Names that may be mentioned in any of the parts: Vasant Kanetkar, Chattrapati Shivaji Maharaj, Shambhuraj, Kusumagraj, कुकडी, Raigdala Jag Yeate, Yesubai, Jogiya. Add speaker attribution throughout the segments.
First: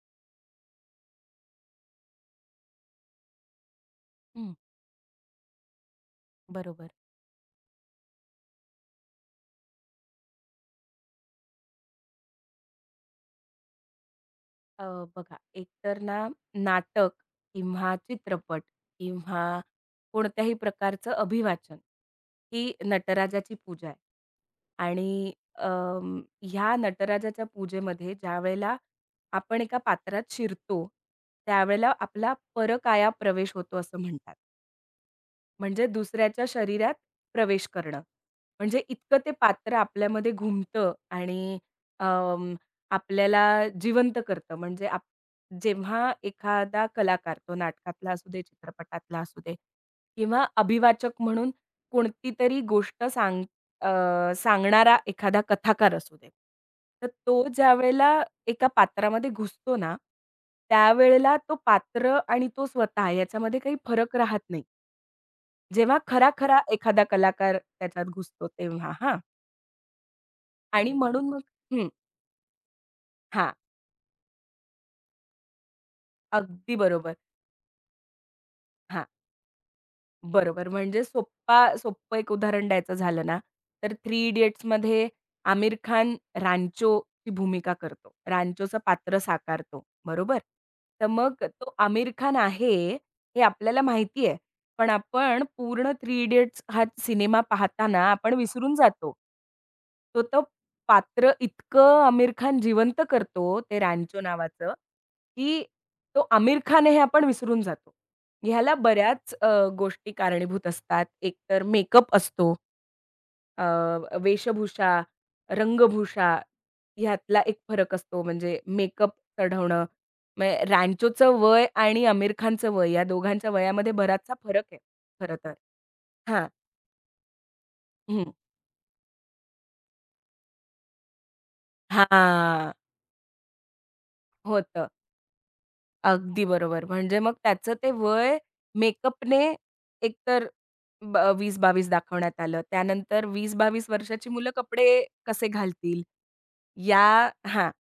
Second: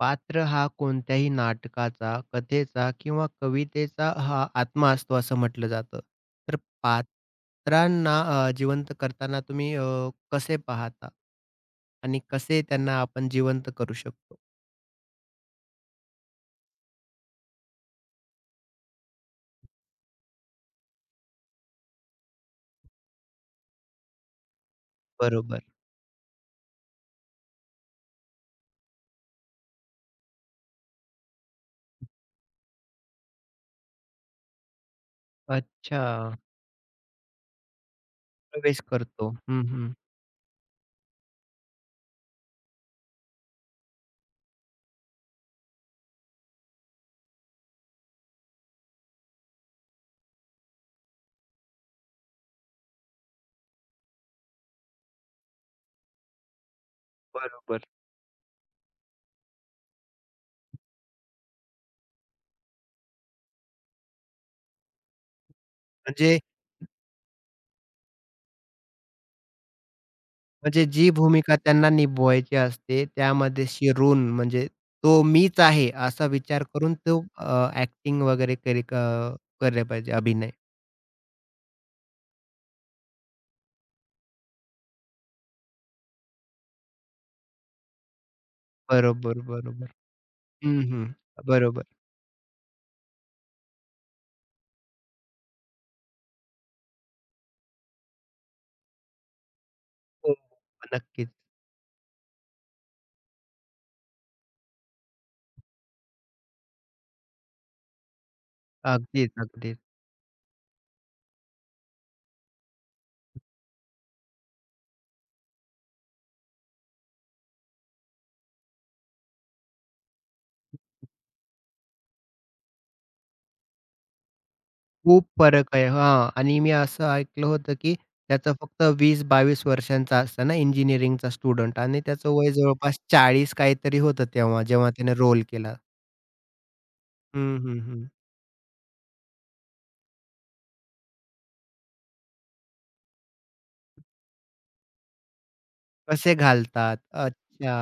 Speaker 1: पात्र हा कोणत्याही नाटकाचा, कथेचा किंवा कवितेचा हा
Speaker 2: हं,
Speaker 1: आत्मा असतो असं म्हटलं जातं. तर
Speaker 2: बरोबर.
Speaker 1: पात्रांना जिवंत करताना तुम्ही कसे पाहता? आणि कसे त्यांना आपण जिवंत करू शकतो?
Speaker 2: अ, बघा एकतर ना नाटक किंवा चित्रपट किंवा कोणत्याही प्रकारचं अभिवाचन ही नटराजाची पूजा आहे. आणि
Speaker 1: बरोबर.
Speaker 2: ह्या नटराजाच्या पूजेमध्ये ज्यावेळेला आपण एका पात्रात शिरतो, त्यावेळेला आपला परकाया प्रवेश होतो असं म्हणतात. म्हणजे
Speaker 1: अच्छा.
Speaker 2: दुसऱ्याच्या शरीरात प्रवेश करणं.
Speaker 1: प्रवेश
Speaker 2: म्हणजे इतकं ते
Speaker 1: करतो. हं,
Speaker 2: पात्र
Speaker 1: हं.
Speaker 2: आपल्यामध्ये घुमतं आणि अं, आपल्याला जिवंत करतं. म्हणजे आप जेव्हा एखादा कलाकार, तो नाटकातला असू दे, चित्रपटातला असू दे किंवा अभिवाचक म्हणून कोणती तरी गोष्ट सांग अ, सांगणारा एखादा कथाकार असू दे. तर तो
Speaker 1: बरोबर.
Speaker 2: ज्यावेळेला एका पात्रामध्ये घुसतो ना, त्यावेळेला तो पात्र आणि तो स्वतः याच्यामध्ये काही फरक राहत नाही. जेव्हा
Speaker 1: म्हणजे
Speaker 2: खरा-खरा एखादा कलाकार त्याच्यात घुसतो तेव्हा हां.
Speaker 1: म्हणजे
Speaker 2: आणि
Speaker 1: जी
Speaker 2: म्हणून मग
Speaker 1: भूमिका
Speaker 2: हं.
Speaker 1: त्यांना निभवायची असते
Speaker 2: हां.
Speaker 1: त्यामध्ये शिरून म्हणजे तो मीच आहे असा विचार
Speaker 2: अगदी
Speaker 1: करून
Speaker 2: बरोबर.
Speaker 1: तो वगैरे
Speaker 2: हां.
Speaker 1: केले पाहिजे अभिनय.
Speaker 2: बरोबर. म्हणजे सोप्पं एक उदाहरण द्यायचं झालं ना, तर थ्री इडियट्समध्ये आमिर खान रांचोची भूमिका करतो. रांचोचं पात्र
Speaker 1: बरोबर,
Speaker 2: साकारतो,
Speaker 1: बरोबर.
Speaker 2: बरोबर?
Speaker 1: हं,
Speaker 2: तर
Speaker 1: हं.
Speaker 2: मग तो
Speaker 1: बरोबर.
Speaker 2: आमिर खान आहे, हे आपल्याला माहिती आहे. पण आपण पूर्ण थ्री इडियट्स हा सिनेमा पाहताना आपण विसरून जातो. तो
Speaker 1: हो, हो.
Speaker 2: तो
Speaker 1: नक्कीच.
Speaker 2: पात्र इतकं आमिर खान जिवंत करतो, ते रांचो नावाचं, की तो आमिर खान आहे हे आपण विसरून जातो. ह्याला
Speaker 1: अगदीच,
Speaker 2: बऱ्याच
Speaker 1: अगदीच.
Speaker 2: गोष्टी कारणीभूत असतात. एकतर मेकअप असतो, अ, वेशभूषा, रंगभूषा ह्यातला एक फरक असतो. म्हणजे मेकअप चढवणं, म्हणजे रॅन्चोचं वय आणि आमिर खानचं वय या दोघांच्या वयामध्ये बराचसा फरक आहे
Speaker 1: खूप
Speaker 2: खरं तर.
Speaker 1: फरक आहे. हां,
Speaker 2: हां.
Speaker 1: आणि मी असं ऐकलं होतं, की
Speaker 2: हं.
Speaker 1: त्याचा फक्त 20-22 वर्षांचा असतो ना इंजिनिअरिंगचा स्टुडंट आणि त्याचं वय
Speaker 2: हां.
Speaker 1: जवळपास 40 काहीतरी होतं तेव्हा,
Speaker 2: होतं.
Speaker 1: जेव्हा त्याने रोल केला.
Speaker 2: अगदी बरोबर. म्हणजे मग
Speaker 1: हं,
Speaker 2: त्याचं
Speaker 1: हं,
Speaker 2: ते
Speaker 1: हं.
Speaker 2: वय मेकअपने एकतर 20-22 दाखवण्यात आलं. त्यानंतर 20-22 वर्षाची मुलं कपडे कसे घालतील?
Speaker 1: कसे घालतात?
Speaker 2: या हां.
Speaker 1: अच्छा.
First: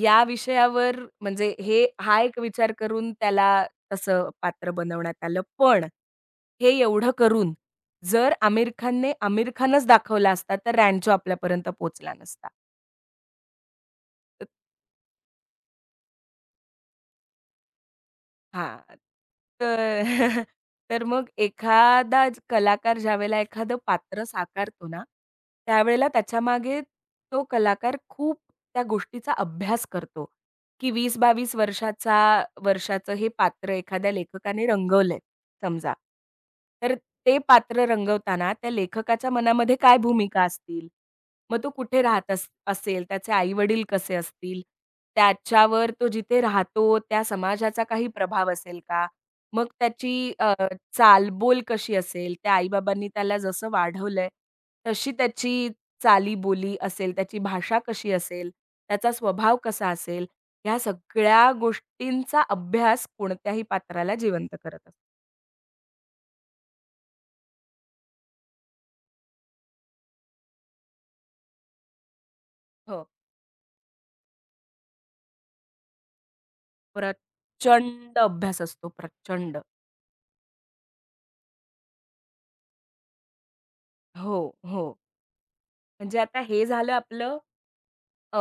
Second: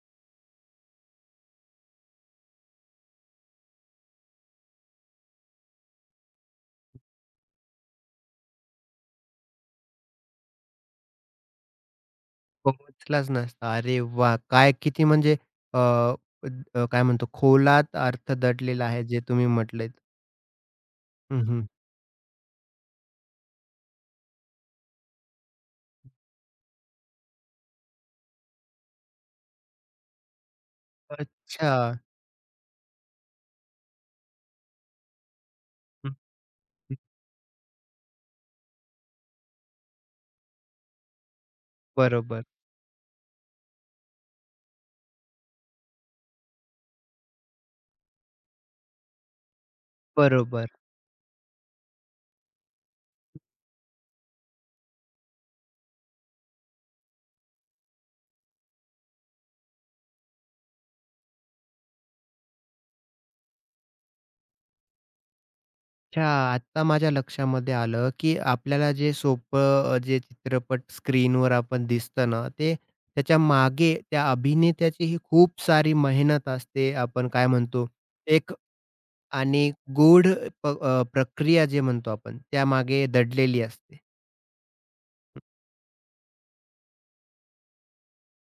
Speaker 2: या विषयावर म्हणजे हा एक विचार करून त्याला तसं पात्र बनवण्यात आलं. पण हे एवढं करून जर आमिर खानने आमिर खानच दाखवला असता, तर रॅन्चो आपल्यापर्यंत पोचला नसता.
Speaker 1: पोहोचलाच नसता. अरे वाह! काय किती म्हणजे अ, अ, काय म्हणतो, खोलात अर्थ दडलेला
Speaker 2: हां.
Speaker 1: आहे जे तुम्ही
Speaker 2: तर
Speaker 1: म्हटलेत.
Speaker 2: तर मग
Speaker 1: हं, हं.
Speaker 2: एखादा कलाकार ज्यावेळेला एखादं पात्र साकारतो ना, त्यावेळेला त्याच्यामागे तो कलाकार खूप त्या गोष्टीचा अभ्यास करतो, की 20-22
Speaker 1: अच्छा.
Speaker 2: वर्षाचा वर्षाचं हे पात्र एखाद्या लेखकाने रंगवलंय समजा.
Speaker 1: हं,
Speaker 2: तर
Speaker 1: हं.
Speaker 2: ते पात्र रंगवताना त्या लेखकाच्या मनामध्ये काय भूमिका असतील? मग तो कुठे राहत
Speaker 1: बरोबर.
Speaker 2: अस असेल, त्याचे आई-वडील कसे असतील, त्याच्यावर तो जिथे राहतो त्या समाजाचा काही प्रभाव असेल का? मग त्याची अ,
Speaker 1: बरोबर.
Speaker 2: चालबोल कशी असेल, त्याला जसं वाढवलंय, तशी त्याची चालीबोली असेल, त्याची भाषा कशी असेल, त्याचा स्वभाव कसा असेल, ह्या सगळ्या गोष्टींचा अभ्यास कोणत्याही पात्राला जिवंत करत असतो.
Speaker 1: अच्छा, आत्ता माझ्या लक्षामध्ये आलं, की आपल्याला जे सोपं जे चित्रपट स्क्रीनवर आपण दिसतं ना, ते
Speaker 2: हो.
Speaker 1: त्याच्या मागे त्या अभिनेत्याची ही खूप सारी मेहनत असते. आपण काय म्हणतो,
Speaker 2: प्रचंड
Speaker 1: एक
Speaker 2: अभ्यास असतो, प्रचंड.
Speaker 1: आणि गूढ प्रक्रिया जे म्हणतो आपण, त्यामागे दडलेली असते.
Speaker 2: हो, हो. म्हणजे आता हे झालं आपलं अ,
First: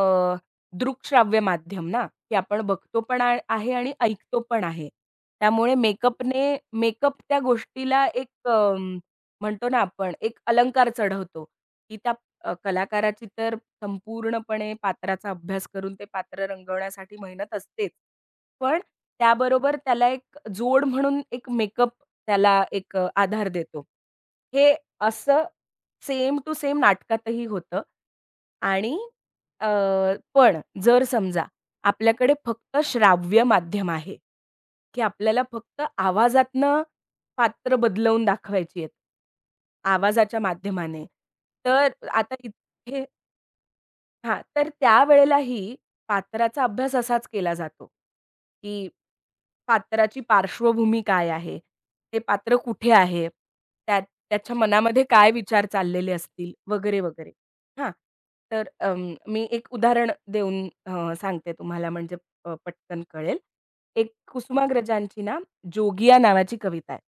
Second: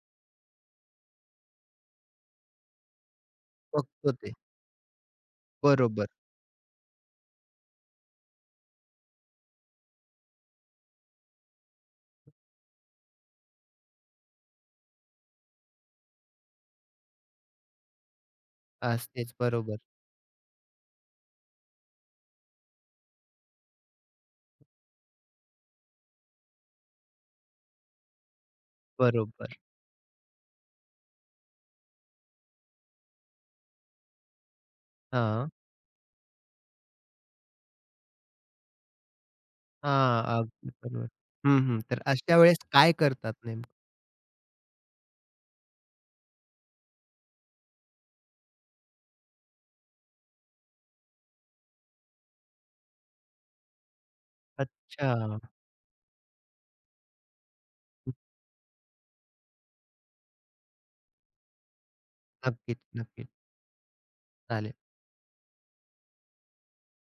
Speaker 2: दृकश्राव्य माध्यम ना, की आपण बघतो पण आहे आणि
Speaker 1: बघतो ते.
Speaker 2: ऐकतो पण आहे. त्यामुळे
Speaker 1: बरोबर.
Speaker 2: मेकअप त्या गोष्टीला एक म्हणतो ना आपण एक अलंकार चढवतो, की त्या कलाकाराची तर संपूर्णपणे पात्राचा अभ्यास करून ते पात्र रंगवण्यासाठी मेहनत असतेच. पण
Speaker 1: असतेच.
Speaker 2: त्याबरोबर
Speaker 1: बरोबर,
Speaker 2: त्याला एक जोड म्हणून एक मेकअप त्याला एक आधार देतो. हे असं सेम टू सेम नाटकातही होतं आणि
Speaker 1: बरोबर.
Speaker 2: अ, पण जर समजा आपल्याकडे फक्त श्राव्य माध्यम आहे, की आपल्याला
Speaker 1: हां.
Speaker 2: फक्त आवाजातनं पात्र बदलवून दाखवायची आहेत,
Speaker 1: हां,
Speaker 2: आवाजाच्या
Speaker 1: अगदी
Speaker 2: माध्यमाने.
Speaker 1: बरोबर. हं, हं.
Speaker 2: तर
Speaker 1: तर
Speaker 2: आता
Speaker 1: अशा वेळेस काय
Speaker 2: इथे
Speaker 1: करतात नेमकं?
Speaker 2: हां, तर त्यावेळेलाही पात्राचा अभ्यास असाच केला जातो, की पात्राची पार्श्वभूमी काय आहे? ते पात्र कुठे आहे? त्याच्या मनामध्ये काय
Speaker 1: अच्छा.
Speaker 2: विचार चाललेले असतील? वगैरे, वगैरे. हां, तर मी एक उदाहरण देऊन सांगते तुम्हाला म्हणजे
Speaker 1: नक्कीच,
Speaker 2: पटकन
Speaker 1: नक्कीच.
Speaker 2: कळेल. एक
Speaker 1: चालेल.
Speaker 2: कुसुमाग्रजांची ना, जोगिया नावाची कविता आहे.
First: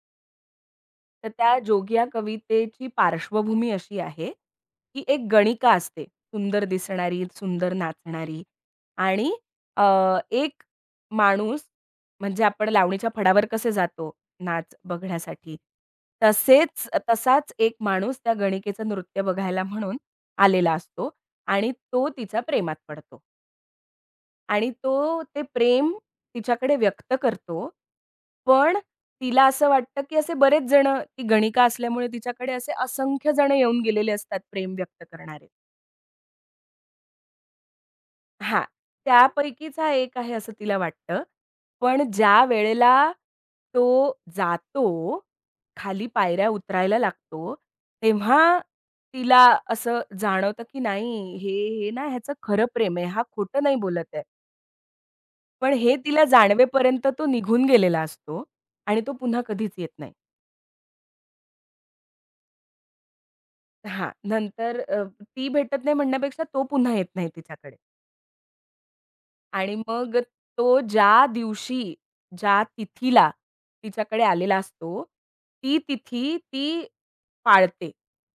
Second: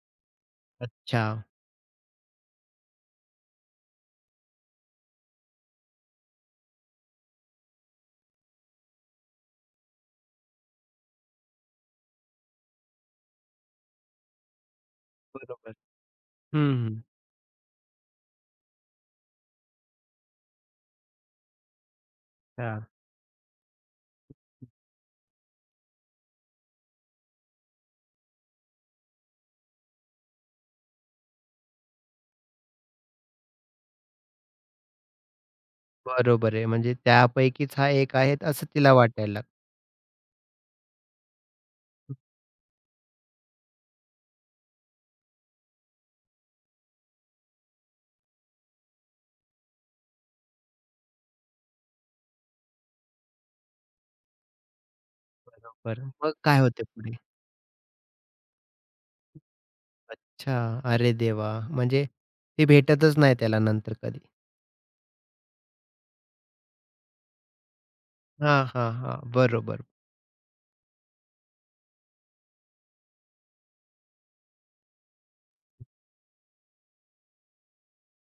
Speaker 1: अच्छा.
Speaker 2: तर त्या जोगी या कवितेची पार्श्वभूमी अशी आहे, की एक गणिका असते, सुंदर दिसणारी, सुंदर नाचणारी आणि अ, एक माणूस म्हणजे आपण लावणीच्या फडावर कसे जातो नाच बघण्यासाठी,
Speaker 1: बरोबर. हं, हं.
Speaker 2: तसाच एक माणूस त्या गणिकेचं नृत्य बघायला म्हणून आलेला असतो आणि तो तिच्या प्रेमात
Speaker 1: हां.
Speaker 2: पडतो. आणि तो ते प्रेम तिच्याकडे व्यक्त करतो. पण तिला असं वाटतं, की असे बरेच जणं ती गणिका असल्यामुळे तिच्याकडे असे असंख्य जणं येऊन गेलेले असतात प्रेम व्यक्त करणारे.
Speaker 1: बरोबर आहे. म्हणजे त्यापैकीच हा एक आहे
Speaker 2: हां,
Speaker 1: असं तिला वाटायला लागतं.
Speaker 2: त्यापैकीच हा एक आहे असं तिला वाटतं. पण ज्या वेळेला तो जातो, खाली पायऱ्या उतरायला लागतो, तेव्हा तिला असं जाणवतं, की नाही हे हे ना ह्याचं खरं प्रेम आहे. हा खोटं नाही बोलत आहे. पण हे
Speaker 1: बरोबर.
Speaker 2: तिला
Speaker 1: मग काय होते
Speaker 2: जाणवेपर्यंत
Speaker 1: पुढे?
Speaker 2: तो निघून गेलेला असतो आणि तो पुन्हा कधीच येत नाही.
Speaker 1: अच्छा. अरे देवा! म्हणजे ती भेटतच नाही त्याला नंतर
Speaker 2: हां,
Speaker 1: कधी.
Speaker 2: ती भेटत नाही म्हणण्यापेक्षा तो पुन्हा येत नाही तिच्याकडे
Speaker 1: हां, हां, हां.
Speaker 2: आणि
Speaker 1: बरोबर.
Speaker 2: मग तो ज्या दिवशी, ज्या तिथीला तिच्याकडे आलेला असतो, ती तिथी ती पाळते,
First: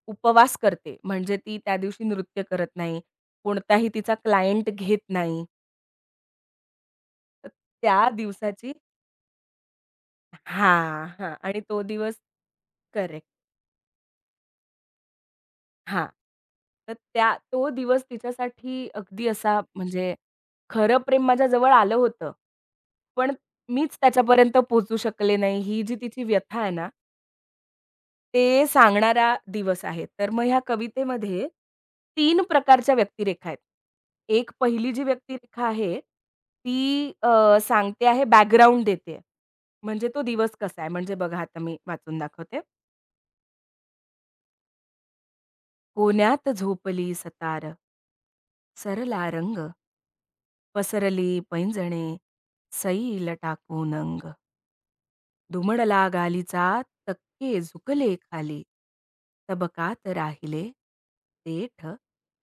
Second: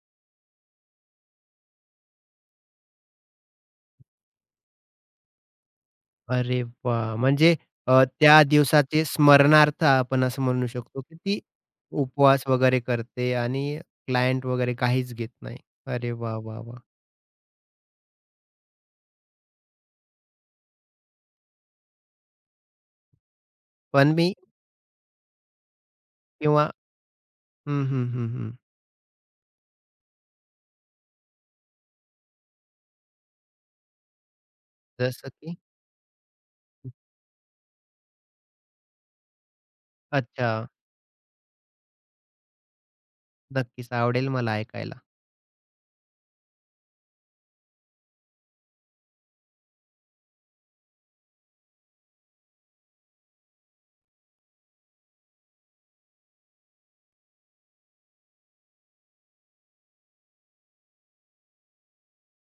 Speaker 2: उपवास करते. म्हणजे ती त्या दिवशी नृत्य करत नाही, कोणताही तिचा क्लायंट घेत नाही.
Speaker 1: अरे वाह!
Speaker 2: तर
Speaker 1: म्हणजे
Speaker 2: त्या
Speaker 1: त्या
Speaker 2: दिवसाची
Speaker 1: दिवसाचे स्मरणार्थ आपण असं म्हणू शकतो,
Speaker 2: हां,
Speaker 1: की
Speaker 2: हां
Speaker 1: ती
Speaker 2: आणि तो दिवस
Speaker 1: उपवास वगैरे
Speaker 2: करेक्ट.
Speaker 1: करते आणि क्लायंट वगैरे काहीच घेत नाही.
Speaker 2: हां.
Speaker 1: अरे वाह, वाह, वाह!
Speaker 2: तर तो दिवस तिच्यासाठी अगदी असा म्हणजे खरं प्रेम माझ्या जवळ आलं होतं. पण मीच
Speaker 1: पण मी
Speaker 2: त्याच्यापर्यंत पोहोचू शकले नाही, ही जी तिची व्यथा
Speaker 1: किंवा
Speaker 2: आहे ना,
Speaker 1: हं, हं, हं, हं.
Speaker 2: ते सांगणारा दिवस आहे. तर मग ह्या कवितेमध्ये 3 प्रकारच्या व्यक्तिरेखा आहेत. एक पहिली जी
Speaker 1: जसं की
Speaker 2: व्यक्तिरेखा आहे, ती सांगते आहे बॅकग्राऊंड देते. म्हणजे तो दिवस
Speaker 1: अच्छा.
Speaker 2: कसा आहे म्हणजे बघा आता मी वाचून दाखवते.
Speaker 1: नक्कीच आवडेल मला ऐकायला.
Speaker 2: कोण्यात झोपली सतार, सरला रंग. पसरली पैंजणे, सैल टाकून अंग, दुमडला गालीचा, तक्के झुकले खाली, तबकात राहिले देठ,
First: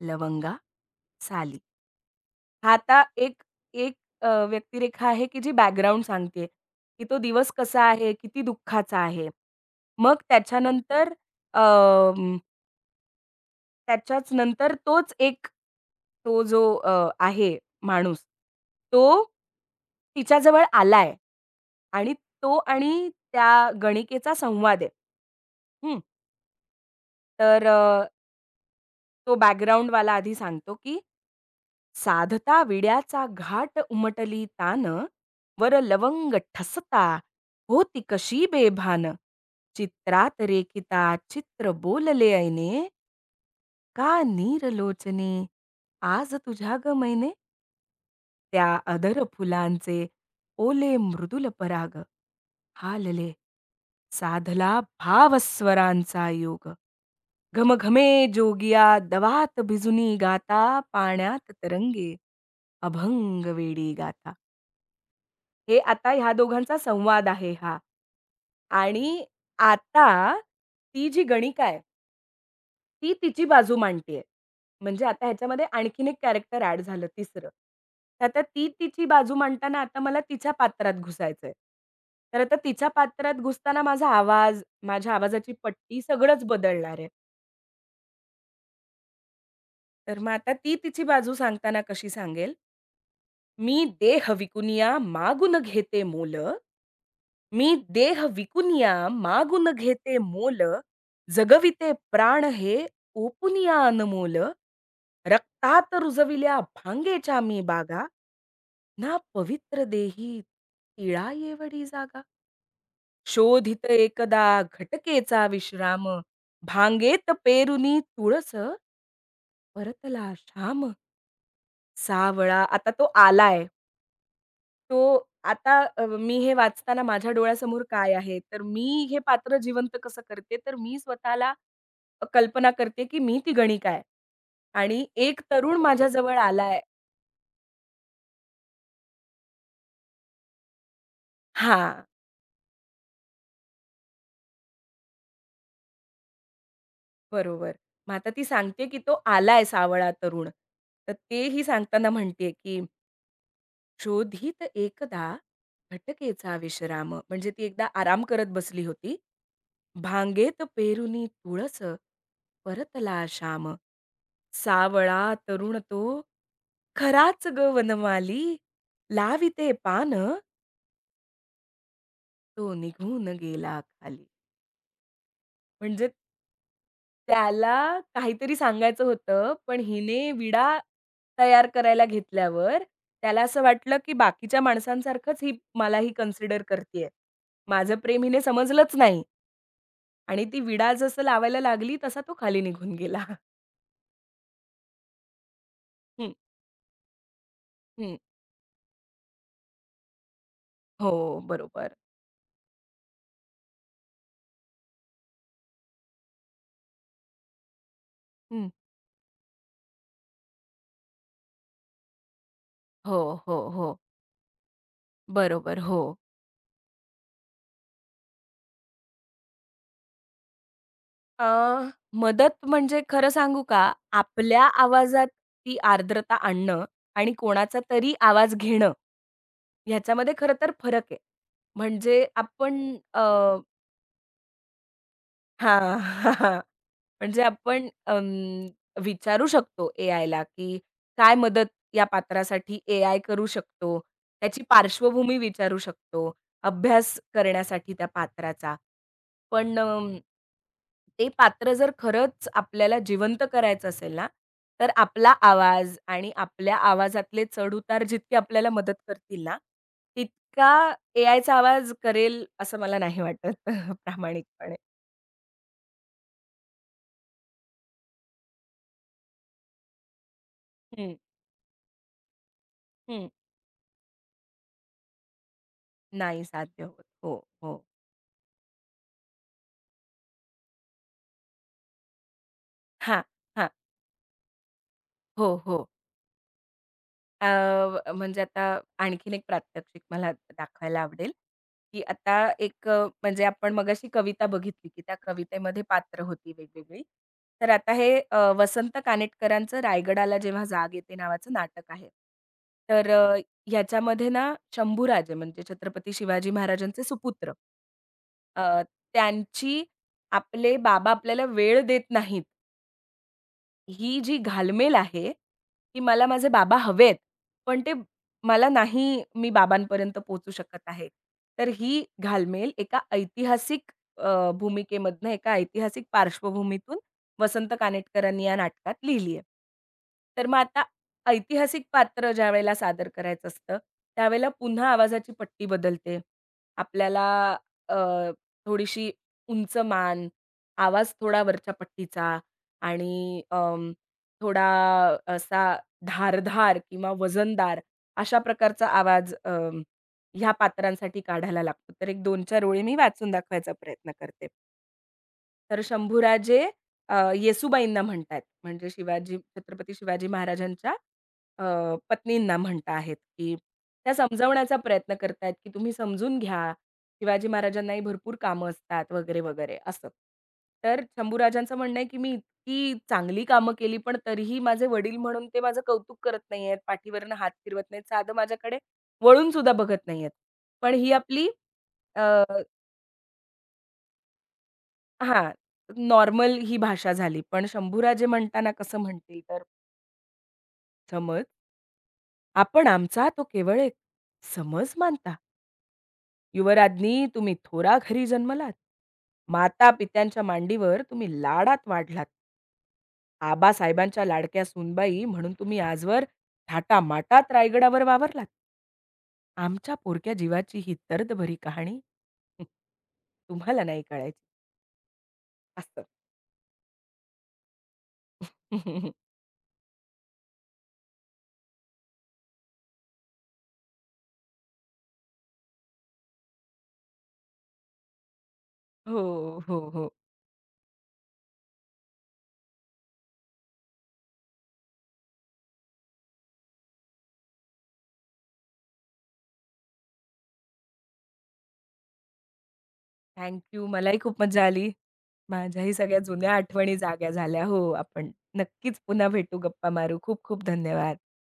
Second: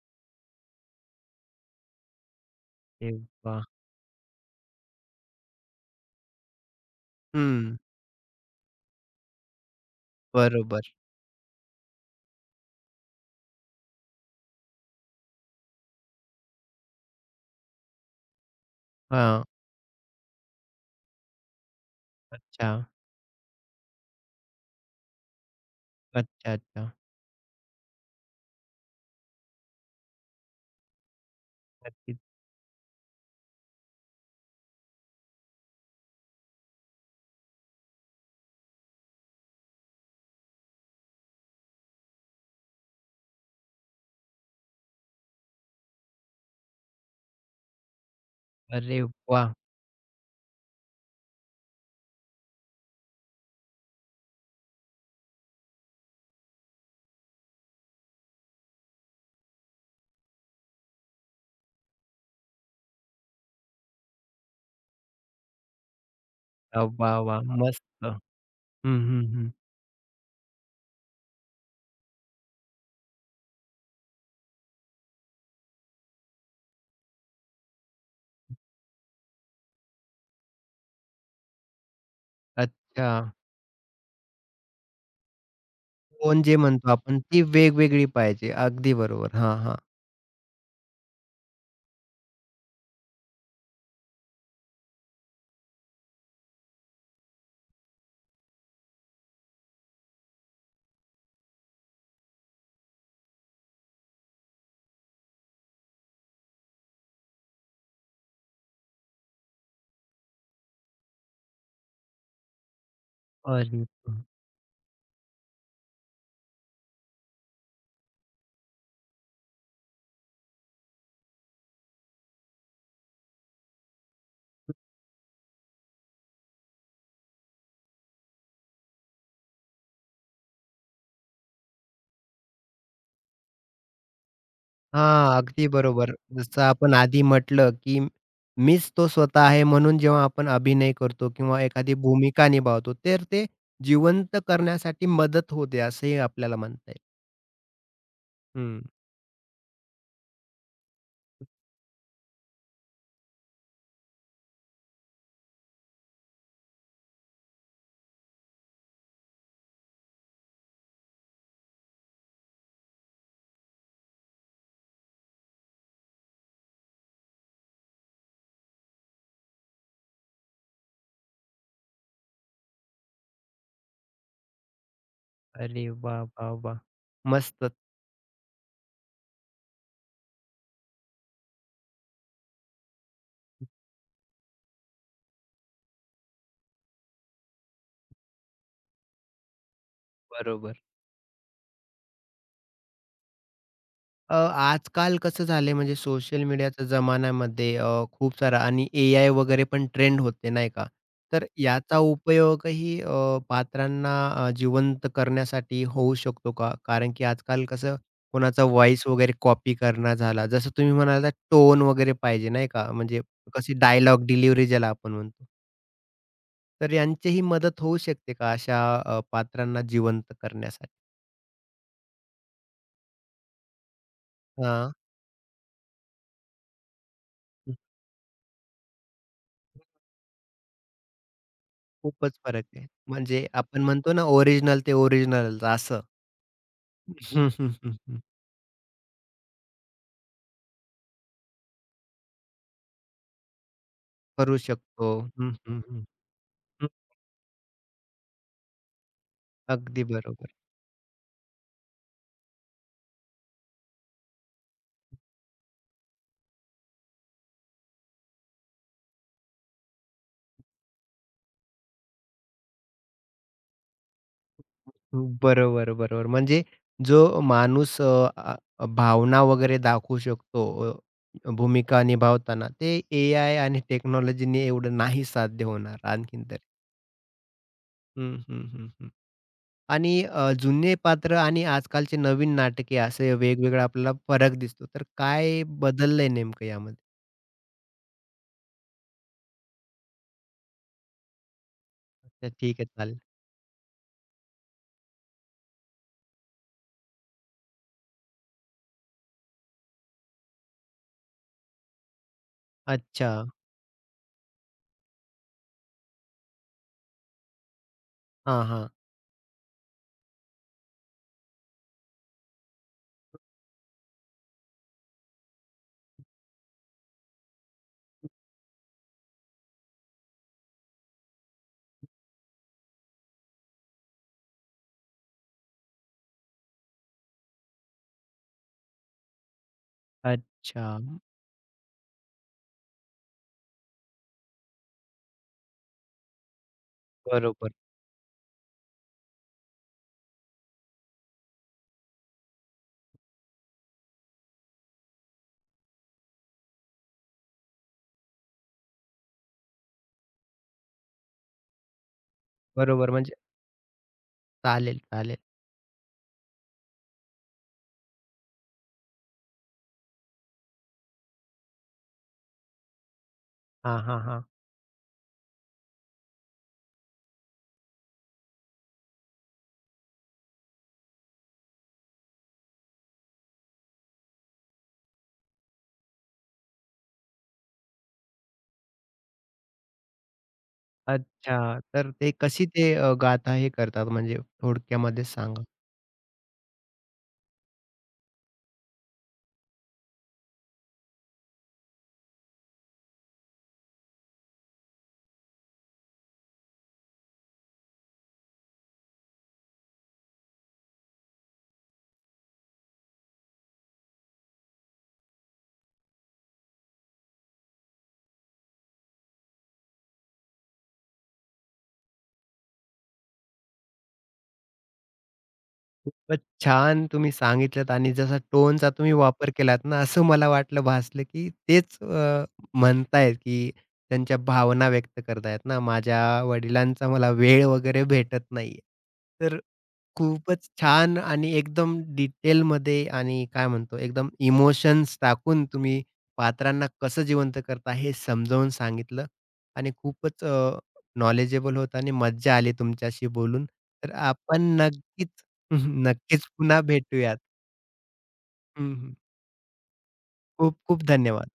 Speaker 2: लवंगा, साली. हा आता
Speaker 1: अरे
Speaker 2: एक
Speaker 1: वाह!
Speaker 2: एक अ, व्यक्तिरेखा आहे, की जी बॅकग्राऊंड सांगते, की तो दिवस
Speaker 1: हं,
Speaker 2: कसा आहे, किती दुःखाचा आहे. मग
Speaker 1: बरोबर.
Speaker 2: त्याच्याच नंतर तोच एक तो जो आहे माणूस, तो
Speaker 1: हां.
Speaker 2: तिच्याजवळ आलाय आणि तो
Speaker 1: अच्छा,
Speaker 2: आणि त्या गणिकेचा संवाद आहे. हं.
Speaker 1: अच्छा, अच्छा.
Speaker 2: तर तो बॅकग्राऊंडवाला आधी सांगतो, की
Speaker 1: नक्कीच.
Speaker 2: "साधता विड्याचा घाट उमटली तान, वर लवंग ठसता होती कशी बेभान. चित्रात रेखिता चित्र बोलले ऐने, का नीरलोचने आज तुझ्या ग मैने त्या
Speaker 1: अरे
Speaker 2: अधर
Speaker 1: वाह!
Speaker 2: फुलांचे ओले मृदुल पराग हालले साधला भावस्वरांचा योग घमघमे जोगिया दवात भिजुनी गाता पाण्यात तरंगे अभंग वेडी गाता हे आता ह्या दोघांचा
Speaker 1: वाह,
Speaker 2: संवाद
Speaker 1: वाह!
Speaker 2: आहे हा
Speaker 1: मस्त. हं,
Speaker 2: आणि
Speaker 1: हं, हं.
Speaker 2: आता ती जी गणिका आहे ती तिची बाजू मांडतीये. म्हणजे आता ह्याच्यामध्ये आणखीन एक कॅरेक्टर ॲड झालं तिसरं. तर आता ती तिची बाजू मांडताना आता मला तिच्या पात्रात घुसायचंय. तर आता तिच्या
Speaker 1: अच्छा.
Speaker 2: पात्रात घुसताना माझा आवाज, माझ्या आवाजाची पट्टी
Speaker 1: टोन
Speaker 2: सगळंच
Speaker 1: जे म्हणतो
Speaker 2: बदलणार आहे.
Speaker 1: आपण ती वेगवेगळी पाहिजे. अगदी बरोबर. हां, हां.
Speaker 2: तर मग आता ती तिची बाजू सांगताना कशी सांगेल? "मी देह विकुनिया मागून घेते मोल" मी देह विकून या, मागून घेते मोल, जगविते प्राण हे ओपून या अनमोल. रक्तात रुजविल्या भांगेच्या मी बागा, ना पवित्र देही तिळा येवडी जागा.
Speaker 1: अरे
Speaker 2: शोधित
Speaker 1: वाह!
Speaker 2: एकदा घटकेचा विश्राम, भांगेत पेरुनी तुळस, परतला श्याम सावळा. आता तो आलाय. तो आता मी हे वाचताना माझ्या डोळ्यासमोर काय आहे? तर मी हे पात्र जिवंत कसं करते? तर मी स्वतःला कल्पना करते, की मी ती गणिका आहे आणि
Speaker 1: हां,
Speaker 2: एक
Speaker 1: अगदी
Speaker 2: तरुण
Speaker 1: बरोबर.
Speaker 2: माझ्याजवळ
Speaker 1: जसं
Speaker 2: आलाय
Speaker 1: आपण आधी म्हटलं, की मीच तो स्वतः आहे, म्हणून जेव्हा आपण अभिनय करतो किंवा एखादी
Speaker 2: हां,
Speaker 1: भूमिका निभावतो, तर ते जिवंत करण्यासाठी मदत होते असंही आपल्याला म्हणता येईल.
Speaker 2: बरोबर. मग आता ती
Speaker 1: हं.
Speaker 2: सांगते, की तो आलाय सावळा तरुण. तर तेही सांगताना म्हणते, की "शोधित एकदा भटकेचा विश्राम." म्हणजे ती एकदा आराम करत बसली होती. "भांगेत पेरुनी तुळस, परतला श्याम." सावळा तरुण तो, खराच ग वनमाली, लाविते पान, तो निघून गेला खाली.
Speaker 1: अरे
Speaker 2: म्हणजे
Speaker 1: वाह, वाह, वाह! मस्तच.
Speaker 2: त्याला काहीतरी सांगायचं होतं, पण हिने विडा तयार करायला घेतल्यावर त्याला असं वाटलं, की बाकीच्या माणसांसारखंच ही मलाही कन्सिडर करतीये. माझं प्रेम हिने समजलंच नाही आणि ती
Speaker 1: बरोबर.
Speaker 2: विडा जसं लावायला लागली, तसा तो खाली निघून गेला.
Speaker 1: आजकाल कसं झालंय, म्हणजे
Speaker 2: हं,
Speaker 1: सोशल मीडियाच्या जमान्यामध्ये
Speaker 2: हं.
Speaker 1: खूप सारा आणि एआय वगैरे पण ट्रेंड होते नाही का?
Speaker 2: हो,
Speaker 1: तर
Speaker 2: बरोबर.
Speaker 1: याचा उपयोगही पात्रांना जिवंत करण्यासाठी होऊ शकतो का? कारण की आजकाल कसं, कोणाचा
Speaker 2: हं.
Speaker 1: व्हॉईस वगैरे कॉपी करणं झाला. जसं तुम्ही म्हणालात टोन वगैरे पाहिजे नाही का?
Speaker 2: हो,
Speaker 1: म्हणजे
Speaker 2: हो,
Speaker 1: कशी
Speaker 2: हो.
Speaker 1: डायलॉग डिलिव्हरी ज्याला आपण म्हणतो.
Speaker 2: बरोबर, हो.
Speaker 1: तर यांचीही मदत होऊ शकते का अशा पात्रांना जिवंत करण्यासाठी?
Speaker 2: अ, मदत म्हणजे खरं सांगू का, आपल्या
Speaker 1: हां.
Speaker 2: आवाजात ती आर्द्रता आणणं आणि कोणाचा तरी आवाज घेणं, ह्याच्यामध्ये खरं तर फरक आहे. म्हणजे
Speaker 1: खूपच फरक
Speaker 2: आपण
Speaker 1: आहे.
Speaker 2: अ,
Speaker 1: म्हणजे आपण म्हणतो ना, ओरिजिनल ते ओरिजिनलच
Speaker 2: हां.
Speaker 1: असं.
Speaker 2: म्हणजे
Speaker 1: हं, हं,
Speaker 2: आपण
Speaker 1: हं, हं.
Speaker 2: विचारू शकतो एआयला, की काय मदत या पात्रासाठी एआय करू शकतो?
Speaker 1: करू
Speaker 2: त्याची
Speaker 1: शकतो.
Speaker 2: पार्श्वभूमी
Speaker 1: हं,
Speaker 2: विचारू
Speaker 1: हं, हं,
Speaker 2: शकतो,
Speaker 1: हं.
Speaker 2: अभ्यास करण्यासाठी त्या पात्राचा. पण
Speaker 1: अगदी बरोबर.
Speaker 2: ते पात्र जर खरंच आपल्याला जिवंत करायचं असेल ना, तर आपला आवाज आणि आपल्या आवाजातले चढ जितके आपल्याला मदत करतील ना, तितका एआयचा आवाज करेल असं मला नाही वाटत प्रामाणिकपणे.
Speaker 1: बरोबर, बरोबर. म्हणजे जो माणूस भावना वगैरे दाखवू शकतो भूमिका निभावताना, ते
Speaker 2: हं.
Speaker 1: एआय आणि टेक्नॉलॉजीने एवढं नाही साध्य होणार आणखीन
Speaker 2: नाही
Speaker 1: तरी.
Speaker 2: साध्य होत. हो, हो.
Speaker 1: हं, हं, हं, हं. आणि जुने पात्र आणि आजकालचे नवीन नाटके
Speaker 2: हां,
Speaker 1: असे
Speaker 2: हां.
Speaker 1: वेगवेगळा आपल्याला फरक दिसतो. तर
Speaker 2: हो,
Speaker 1: काय
Speaker 2: हो.
Speaker 1: बदललंय नेमकं यामध्ये?
Speaker 2: म्हणजे आता आणखीन एक प्रात्यक्षिक मला दाखवायला आवडेल, की आता
Speaker 1: अच्छा, ठीक आहे, चालेल.
Speaker 2: म्हणजे आपण मगाशी कविता बघितली, की त्या कवितेमध्ये पात्र होती वेगवेगळी. तर आता हे वसंत कानेटकरांचं रायगडाला जेव्हा जाग येते नावाचं नाटक आहे. तर
Speaker 1: अच्छा.
Speaker 2: ह्याच्यामध्ये ना शंभूराजे म्हणजे छत्रपती शिवाजी महाराजांचे सुपुत्र. अ,
Speaker 1: हां, हां.
Speaker 2: त्यांची आपले बाबा आपल्याला वेळ देत नाहीत. ही जी घालमेल आहे, की मला माझे बाबा हवेत, पण ते मला नाही मी बाबांपर्यंत पोहोचू शकत आहे. तर ही घालमेल एका ऐतिहासिक भूमिकेमधनं, एका ऐतिहासिक पार्श्वभूमीतून वसंत कानेटकरांनी या नाटकात लिहिली आहे. तर मग आता
Speaker 1: अच्छा.
Speaker 2: ऐतिहासिक पात्र ज्यावेळेला सादर करायचं असतं, त्यावेळेला पुन्हा आवाजाची पट्टी बदलते. आपल्याला
Speaker 1: बरोबर,
Speaker 2: अ, थोडीशी उंच मान, आवाज थोडा वरच्या पट्टीचा आणि थोडा असा धारदार किंवा वजनदार अशा प्रकारचा आवाज ह्या पात्रांसाठी काढायला लागतो. तर एक 2-4 ओळी मी
Speaker 1: बरोबर.
Speaker 2: वाचून
Speaker 1: म्हणजे
Speaker 2: दाखवायचा प्रयत्न करते.
Speaker 1: चालेल, चालेल.
Speaker 2: तर शंभूराजे येसूबाईंना म्हणतायत. म्हणजे शिवाजी छत्रपती शिवाजी महाराजांच्या पत्नींना म्हणत आहेत, की
Speaker 1: हां,
Speaker 2: त्या
Speaker 1: हां, हां.
Speaker 2: समजावण्याचा प्रयत्न करतायत, की तुम्ही समजून घ्या. शिवाजी महाराजांनाही भरपूर कामं असतात वगैरे, वगैरे असं. तर शंभूराजांचं म्हणणं आहे, की मी इतकी चांगली कामं केली, पण तरीही माझे वडील म्हणून ते माझं कौतुक करत नाहीयेत, पाठीवरनं हात फिरवत नाहीत, साधं माझ्याकडे वळून सुद्धा बघत नाहीयेत. पण ही आपली
Speaker 1: अच्छा. तर ते कशी ते गाथा हे करतात म्हणजे थोडक्यामध्ये
Speaker 2: हां,
Speaker 1: सांगा?
Speaker 2: नॉर्मल ही भाषा झाली. पण शंभूराजे म्हणताना कसं म्हणतील तर समज आपण आमचा तो केवळ एक समज मानता. युवराज्ञी तुम्ही थोरा घरी जन्मलात. माता-पित्यांच्या मांडीवर तुम्ही लाडात वाढलात. आबासाहेबांच्या लाडक्या सूनबाई म्हणून तुम्ही आजवर थाटामाटात रायगडावर वावरलात. आमच्या पोरक्या जीवाची ही दर्दभरी कहाणी तुम्हाला नाही कळायची असं.
Speaker 1: खूपच छान तुम्ही सांगितलत, आणि जसा टोनचा तुम्ही वापर केलात ना, असं मला वाटलं, भासलं, की तेच म्हणतायत, की त्यांच्या भावना व्यक्त करतायत ना, माझ्या वडिलांचा मला वेळ वगैरे भेटत नाहीये.
Speaker 2: हो,
Speaker 1: तर
Speaker 2: हो, हो.
Speaker 1: खूपच छान आणि एकदम डिटेलमध्ये आणि काय म्हणतो, एकदम इमोशन्स टाकून तुम्ही पात्रांना कसं जिवंत करता हे समजावून सांगितलं, आणि खूपच नॉलेजेबल होतं आणि मज्जा आली तुमच्याशी
Speaker 2: थँक
Speaker 1: बोलून.
Speaker 2: यू.
Speaker 1: तर
Speaker 2: मलाही खूप
Speaker 1: आपण
Speaker 2: मजा आली.
Speaker 1: नक्कीच,
Speaker 2: माझ्याही सगळ्या
Speaker 1: नक्कीच
Speaker 2: जुन्या
Speaker 1: पुन्हा
Speaker 2: आठवणी जाग्या
Speaker 1: भेटूयात.
Speaker 2: झाल्या. हो, आपण नक्कीच
Speaker 1: हं,
Speaker 2: पुन्हा भेटू, गप्पा मारू. खूप खूप
Speaker 1: खूप खूप
Speaker 2: धन्यवाद.
Speaker 1: धन्यवाद.